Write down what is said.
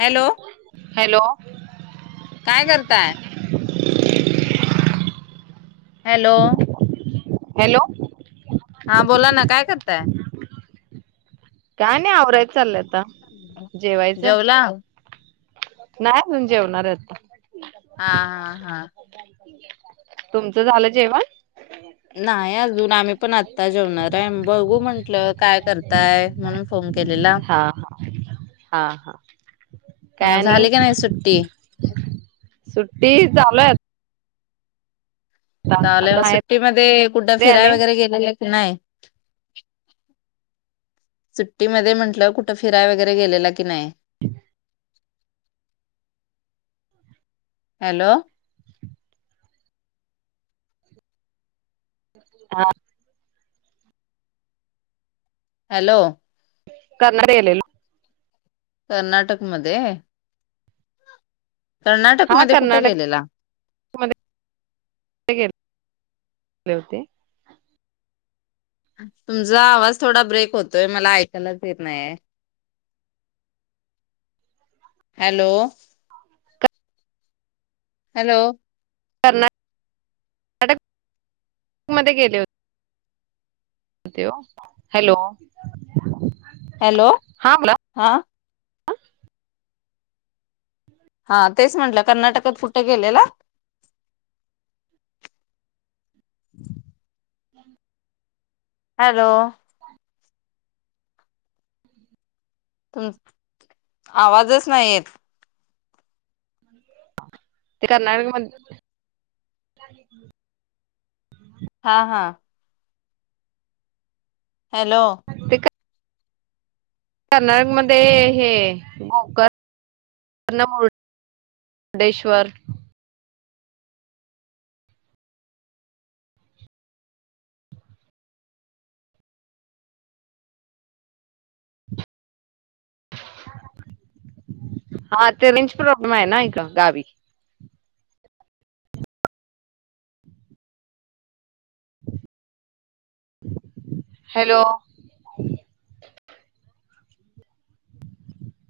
Hello hello [inaudible] काय करताय? Hello hello हा बोला ना काय करताय? काय नाही आवराय चालयं जेवला? नाही अजून जेवणार हाय आता हा हा हा तुमचं झालं जेवण? नाही अजून आम्ही पण आ आता जेवणार हाय बघू म्हण [unintelligible] काय करताय म्हणून फोन केलेला हा हा हा हा मग झाली काय नाही सुट्टी सुट्टी चालू आहे आता चालू आता हाय माहेरी सुट्टीमध्ये कुठं फिराय आले वगैरे गेले नाही सुट्टीमध्ये म्हंटलं कुठ फिराय वगैरे गेलेला की नाय हॅलो हा हॅलो [unintelligible] कर्नाटक मध्ये कर्नाटक हा मध्ये कुठ कर्नाटक गेलेला? मध्ये गेले [unintelligible] होते तुमचा आवाज थोडा ब्रेक होतोय मला ऐकायलाच येत नाहीय हॅलो हॅलो कना [inaudible] कर्नाटक मध्ये गेले होते हॅलो हॅलो हा आ हा तेच म्हंटलं कर्नाटकात कुठे गेलेला [inaudible] [inaudible] हॅलो [unintelligible] आवाजच नाही येत ते कर्नाटकम हा हा हॅलो ते कर्नाटक मध्ये हे गोकर्ण, मुर्डेश्वर हा ते रेंज प्रॉब्लेम आहे ना इथ गावी हॅलो